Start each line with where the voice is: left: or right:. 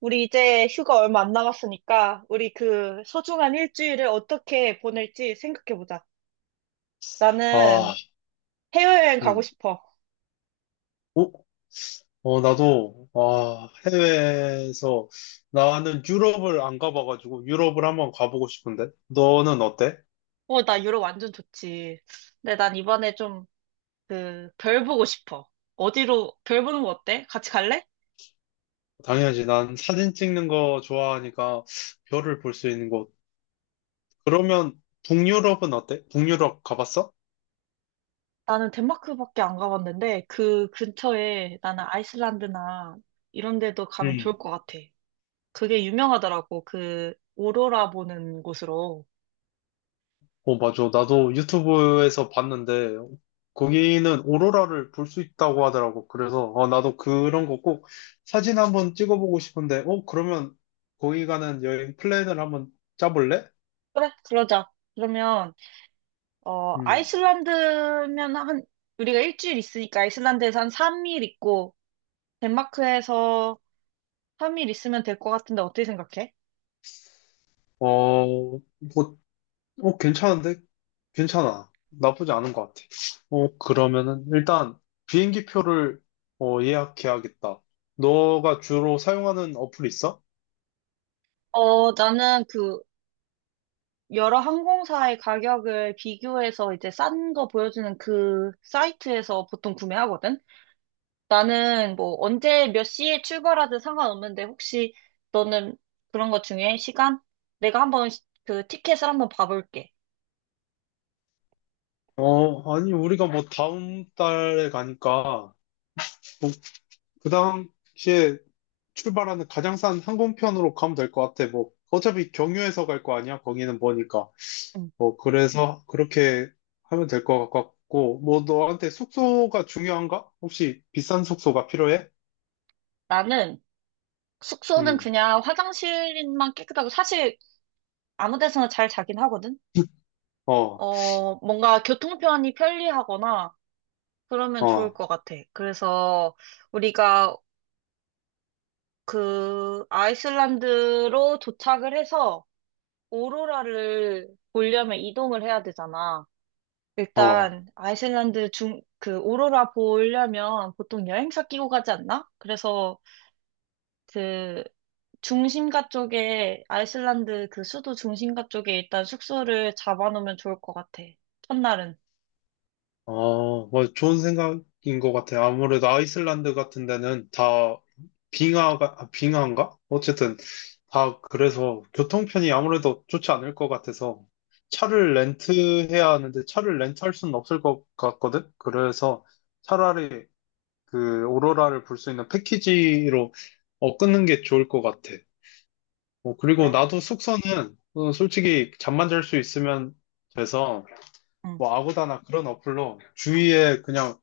right: 우리 이제 휴가 얼마 안 남았으니까 우리 그 소중한 일주일을 어떻게 보낼지 생각해보자. 나는
left: 아,
right: 해외여행 가고
left: 음.
right: 싶어.
left: 어? 어, 나도, 아, 해외에서, 나는 유럽을 안 가봐가지고, 유럽을 한번 가보고 싶은데? 너는 어때?
right: 어, 나 유럽 완전 좋지. 근데 난 이번에 좀 그 별 보고 싶어. 어디로 별 보는 거 어때? 같이 갈래?
left: 당연하지. 난 사진 찍는 거 좋아하니까, 별을 볼 수 있는 곳. 그러면, 북유럽은 어때? 북유럽 가봤어?
right: 나는 덴마크밖에 안 가봤는데 그 근처에 나는 아이슬란드나 이런 데도 가면 좋을 것 같아. 그게 유명하더라고. 그 오로라 보는 곳으로.
left: 어, 맞아. 나도 유튜브에서 봤는데, 거기는 오로라를 볼 수 있다고 하더라고. 그래서, 어, 나도 그런 거 꼭 사진 한번 찍어보고 싶은데, 어, 그러면 거기 가는 여행 플랜을 한번 짜볼래?
right: 그래, 그러자. 그러면 어,
left: 음.
right: 아이슬란드면 한, 우리가 일주일 있으니까 아이슬란드에서 한 3일 있고, 덴마크에서 3일 있으면 될 것 같은데 어떻게 생각해?
left: 어, 뭐, 어, 괜찮은데? 괜찮아. 나쁘지 않은 것 같아. 어, 그러면은, 일단, 비행기 표를, 어, 예약해야겠다. 너가 주로 사용하는 어플 있어?
right: 어, 나는 그, 여러 항공사의 가격을 비교해서 이제 싼 거 보여주는 그 사이트에서 보통 구매하거든? 나는 뭐 언제 몇 시에 출발하든 상관없는데 혹시 너는 그런 것 중에 시간? 내가 한번 그 티켓을 한번 봐볼게.
left: 어, 아니, 우리가 뭐 다음 달에 가니까, 그 당시에 출발하는 가장 싼 항공편으로 가면 될 것 같아. 뭐, 어차피 경유해서 갈 거 아니야? 거기는 뭐니까.
right: 음.
left: 뭐, 그래서 그렇게 하면 될 것 같고, 뭐, 너한테 숙소가 중요한가? 혹시 비싼 숙소가 필요해?
right: 나는 숙소는
left: 음,
right: 그냥 화장실만 깨끗하고 사실 아무 데서나 잘 자긴 하거든.
left: 어,
right: 어, 뭔가 교통편이 편리하거나 그러면 좋을
left: 어,
right: 것 같아. 그래서 우리가 그 아이슬란드로 도착을 해서 오로라를 보려면 이동을 해야 되잖아.
left: 어.
right: 일단 그 오로라 보려면 보통 여행사 끼고 가지 않나? 그래서 그 중심가 쪽에 아이슬란드 그 수도 중심가 쪽에 일단 숙소를 잡아놓으면 좋을 것 같아. 첫날은.
left: 아, 뭐 좋은 생각인 것 같아요. 아무래도 아이슬란드 같은 데는 다 빙하가, 아, 빙하인가? 어쨌든 다 그래서 교통편이 아무래도 좋지 않을 것 같아서 차를 렌트해야 하는데 차를 렌트할 수는 없을 것 같거든? 그래서 차라리 그 오로라를 볼 수 있는 패키지로 어, 끊는 게 좋을 것 같아. 어, 그리고
right: 그래.
left: 나도 숙소는 어, 솔직히 잠만 잘 수 있으면 돼서
right: 응.
left: 뭐 아고다나 그런 어플로 주위에 그냥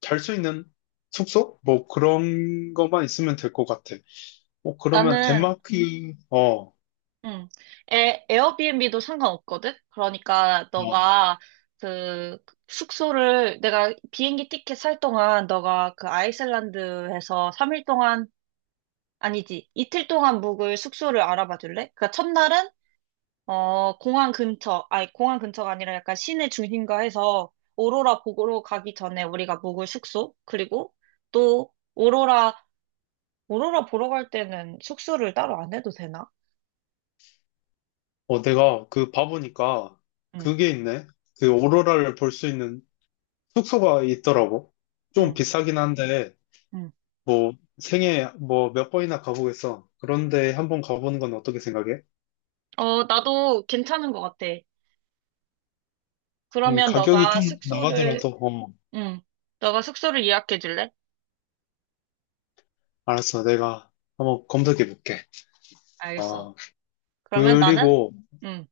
left: 잘 수 있는 숙소? 뭐 그런 것만 있으면 될 것 같아. 어, 그러면
right: 나는
left: 덴마크, 어, 어,
right: 응. 에어비앤비도 상관없거든? 그러니까 너가 그 숙소를 내가 비행기 티켓 살 동안 너가 그 아이슬란드에서 3일 동안 아니지 이틀 동안 묵을 숙소를 알아봐 줄래? 그러니까 첫날은 어 공항 근처 아니 공항 근처가 아니라 약간 시내 중심가 해서 오로라 보러 가기 전에 우리가 묵을 숙소 그리고 또 오로라 오로라 보러 갈 때는 숙소를 따로 안 해도 되나?
left: 어, 내가 그 봐보니까
right: 응,
left: 그게 있네. 그 오로라를 볼 수 있는 숙소가 있더라고. 좀
right: 응,
left: 비싸긴 한데,
right: 응.
left: 뭐 생애 뭐 몇 번이나 가보겠어. 그런데 한 번 가보는 건 어떻게 생각해?
right: 어, 나도 괜찮은 것 같아. 그러면
left: 가격이
right: 너가
left: 좀
right: 숙소를,
left: 나가더라도, 어,
right: 응, 너가 숙소를 예약해 줄래?
left: 알았어. 내가 한번 검색해 볼게.
right: 알겠어.
left: 아,
right: 그러면 나는,
left: 그리고,
right: 응,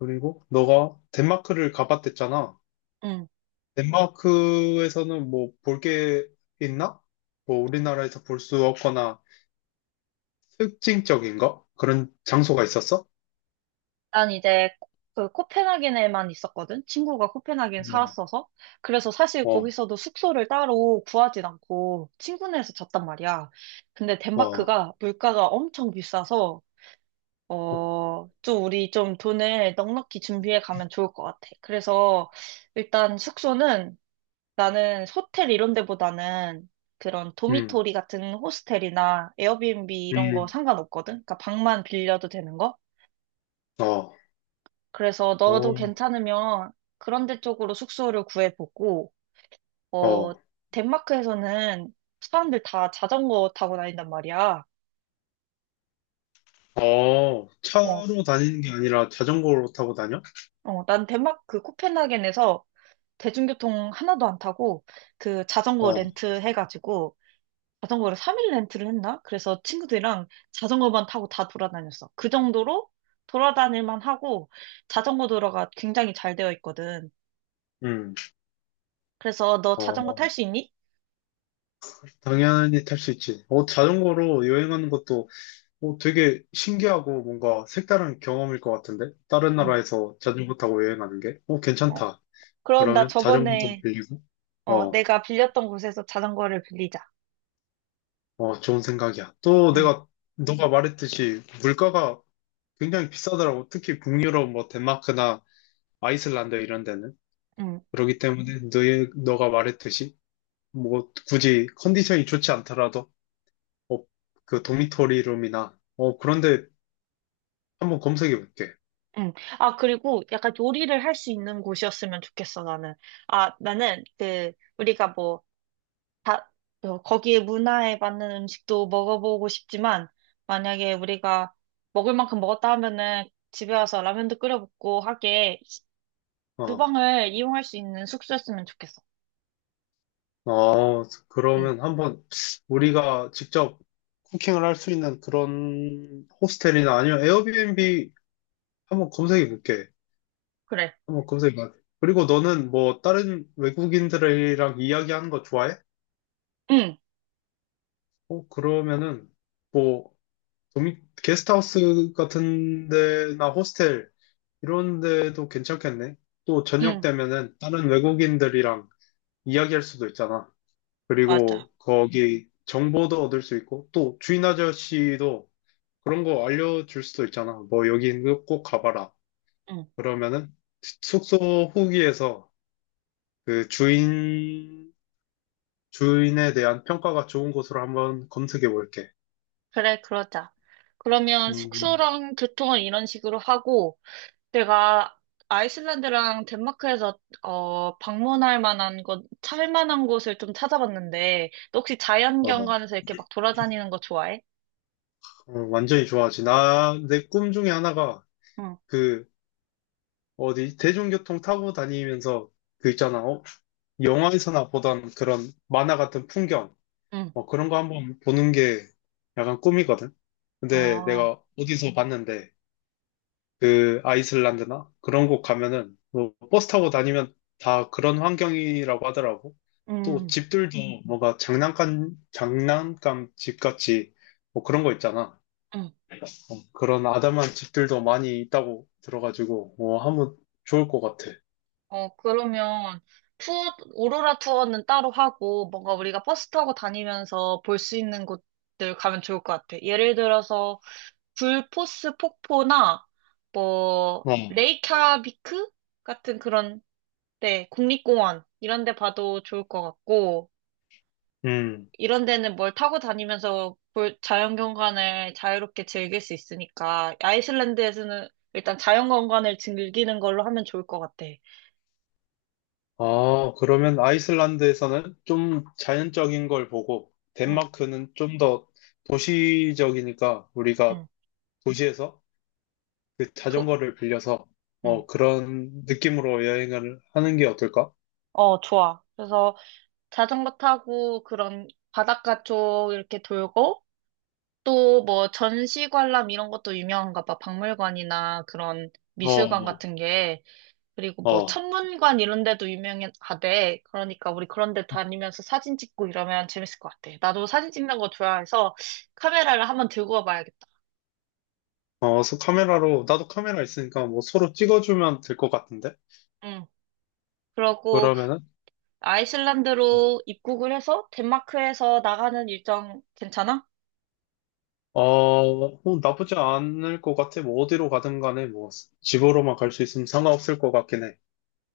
left: 그리고, 너가 덴마크를 가봤댔잖아.
right: 응.
left: 덴마크에서는 뭐 볼 게 있나? 뭐 우리나라에서 볼 수 없거나 특징적인 거? 그런 장소가 있었어?
right: 난 이제 그 코펜하겐에만 있었거든. 친구가 코펜하겐
left: 뭐,
right: 살았어서. 그래서 사실
left: 어,
right: 거기서도 숙소를 따로 구하진 않고 친구네에서 잤단 말이야. 근데
left: 어,
right: 덴마크가 물가가 엄청 비싸서
left: 어,
right: 어, 좀 우리 좀 돈을 넉넉히 준비해 가면 좋을 것 같아. 그래서 일단 숙소는 나는 호텔 이런 데보다는 그런
left: 음,
right: 도미토리 같은 호스텔이나 에어비앤비 이런 거
left: 음,
right: 상관없거든? 그러니까 방만 빌려도 되는 거?
left: 어,
right: 그래서
left: 어,
right: 너도 괜찮으면 그런 데 쪽으로 숙소를 구해보고, 어,
left: 어,
right: 덴마크에서는 사람들 다 자전거 타고 다닌단 말이야.
left: 어,
right: 어,
left: 차로 다니는 게 아니라 자전거로 타고 다녀?
right: 난 덴마크 코펜하겐에서 대중교통 하나도 안 타고 그 자전거
left: 어,
right: 렌트 해가지고 자전거를 3일 렌트를 했나? 그래서 친구들이랑 자전거만 타고 다 돌아다녔어. 그 정도로 돌아다닐만 하고 자전거 도로가 굉장히 잘 되어 있거든.
left: 음,
right: 그래서 너 자전거
left: 어,
right: 탈 수 있니?
left: 당연히 탈 수 있지. 어, 자전거로 여행하는 것도 어, 되게 신기하고 뭔가 색다른 경험일 것 같은데? 다른
right: 응.
left: 나라에서 자전거 타고 여행하는 게? 어,
right: 어.
left: 괜찮다.
right: 그럼 나
left: 그러면 자전거도
right: 저번에
left: 빌리고,
right: 어,
left: 어,
right: 내가 빌렸던 곳에서 자전거를 빌리자.
left: 어, 좋은 생각이야. 또
right: 응.
left: 내가, 너가 말했듯이 물가가 굉장히 비싸더라고. 특히 북유럽, 뭐, 덴마크나 아이슬란드 이런 데는.
right: 응.
left: 그렇기 때문에 너가 말했듯이, 뭐, 굳이 컨디션이 좋지 않더라도, 어, 그 도미토리 룸이나, 어, 그런데 한번 검색해 볼게.
right: 응. 아, 그리고 약간 요리를 할 수 있는 곳이었으면 좋겠어, 나는. 아, 나는 그 우리가 뭐 다, 어, 거기에 문화에 맞는 음식도 먹어보고 싶지만, 만약에 우리가 먹을 만큼 먹었다 하면은 집에 와서 라면도 끓여 먹고 하게
left: 어,
right: 주방을 이용할 수 있는 숙소였으면 좋겠어.
left: 어,
right: 응,
left: 그러면 한번 우리가 직접 쿠킹을 할 수 있는 그런 호스텔이나 아니면 에어비앤비 한번 검색해 볼게.
right: 그래.
left: 어, 검색이가. 그리고 너는 뭐 다른 외국인들이랑 이야기하는 거 좋아해?
right: 응,
left: 어, 그러면은 뭐 도미, 게스트하우스 같은 데나 호스텔 이런 데도 괜찮겠네. 또 저녁
right: 응,
left: 되면은 다른 외국인들이랑 이야기할 수도 있잖아.
right: 맞아.
left: 그리고 거기 정보도 얻을 수 있고 또 주인 아저씨도 그런 거 알려줄 수도 있잖아. 뭐 여기 꼭 가봐라.
right: 응,
left: 그러면은 숙소 후기에서 그 주인 주인에 대한 평가가 좋은 곳으로 한번 검색해 볼게.
right: 그래, 그러자. 그러면
left: 음,
right: 숙소랑 교통은 이런 식으로 하고, 내가 아이슬란드랑 덴마크에서 어, 방문할 만한 곳, 찰 만한 곳을 좀 찾아봤는데, 너 혹시
left: 어, 어,
right: 자연경관에서 이렇게 막 돌아다니는 거 좋아해?
left: 완전히 좋아하지. 내 꿈 중에 하나가
right: 응,
left: 그, 어디, 대중교통 타고 다니면서 그 있잖아. 어? 영화에서나 보던 그런 만화 같은 풍경.
right: 응,
left: 어, 그런 거 한번 보는 게 약간 꿈이거든. 근데
right: 아,
left: 내가 어디서 봤는데, 그 아이슬란드나 그런 곳 가면은 뭐 버스 타고 다니면 다 그런 환경이라고 하더라고. 또
right: 응,
left: 집들도 네. 뭔가 장난감 장난감 집같이 뭐 그런 거 있잖아.
right: 응.
left: 그런 아담한 집들도 많이 있다고 들어가지고 뭐 하면 좋을 것 같아.
right: 어, 그러면 투어, 오로라 투어는 따로 하고 뭔가 우리가 버스 타고 다니면서 볼 수 있는 곳들 가면 좋을 것 같아. 예를 들어서 굴포스 폭포나 뭐
left: 어. 네.
right: 레이캬비크 같은 그런 데 국립공원 이런 데 봐도 좋을 것 같고
left: 음.
right: 이런 데는 뭘 타고 다니면서 볼- 자연경관을 자유롭게 즐길 수 있으니까 아이슬란드에서는 일단 자연경관을 즐기는 걸로 하면 좋을 것 같아.
left: 아, 그러면 아이슬란드에서는 좀 자연적인 걸 보고
right: 응,
left: 덴마크는 좀 더 도시적이니까 우리가
right: 응,
left: 도시에서 그
right: 도,
left: 자전거를 빌려서
right: 응.
left: 어 그런 느낌으로 여행을 하는 게 어떨까?
right: 어, 좋아. 그래서 자전거 타고 그런 바닷가 쪽 이렇게 돌고 또 뭐 전시관람 이런 것도 유명한가 봐. 박물관이나 그런 미술관
left: 어,
right: 같은 게. 그리고 뭐
left: 어,
right: 천문관 이런 데도 유명하대. 그러니까 우리 그런 데 다니면서 사진 찍고 이러면 재밌을 것 같아. 나도 사진 찍는 거 좋아해서 카메라를 한번 들고 와봐야겠다.
left: 어, 서 카메라로 나도 카메라 있으니까 뭐 서로 찍어주면 될 것 같은데?
right: 응. 그러고
left: 그러면은
right: 아이슬란드로 입국을 해서 덴마크에서 나가는 일정 괜찮아?
left: 어, 어, 나쁘지 않을 것 같아. 뭐 어디로 가든 간에 뭐 집으로만 갈 수 있으면 상관없을 것 같긴 해.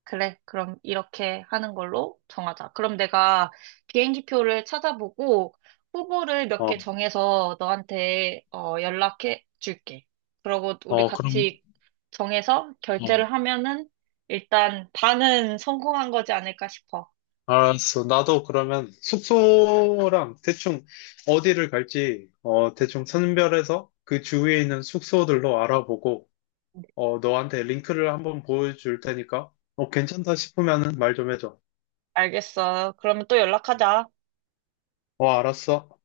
right: 그래, 그럼 이렇게 하는 걸로 정하자. 그럼 내가 비행기표를 찾아보고 후보를 몇
left: 어,
right: 개 정해서 너한테 어, 연락해 줄게. 그러고 우리
left: 어, 그럼
right: 같이 정해서
left: 어,
right: 결제를 하면은 일단 반은 성공한 거지 않을까 싶어.
left: 알았어. 나도 그러면 숙소랑 대충 어디를 갈지 어 대충 선별해서 그 주위에 있는 숙소들로 알아보고. 어, 너한테 링크를 한번 보여줄 테니까, 어, 괜찮다 싶으면은 말 좀 해줘.
right: 알겠어. 그러면 또 연락하자.
left: 어, 알았어.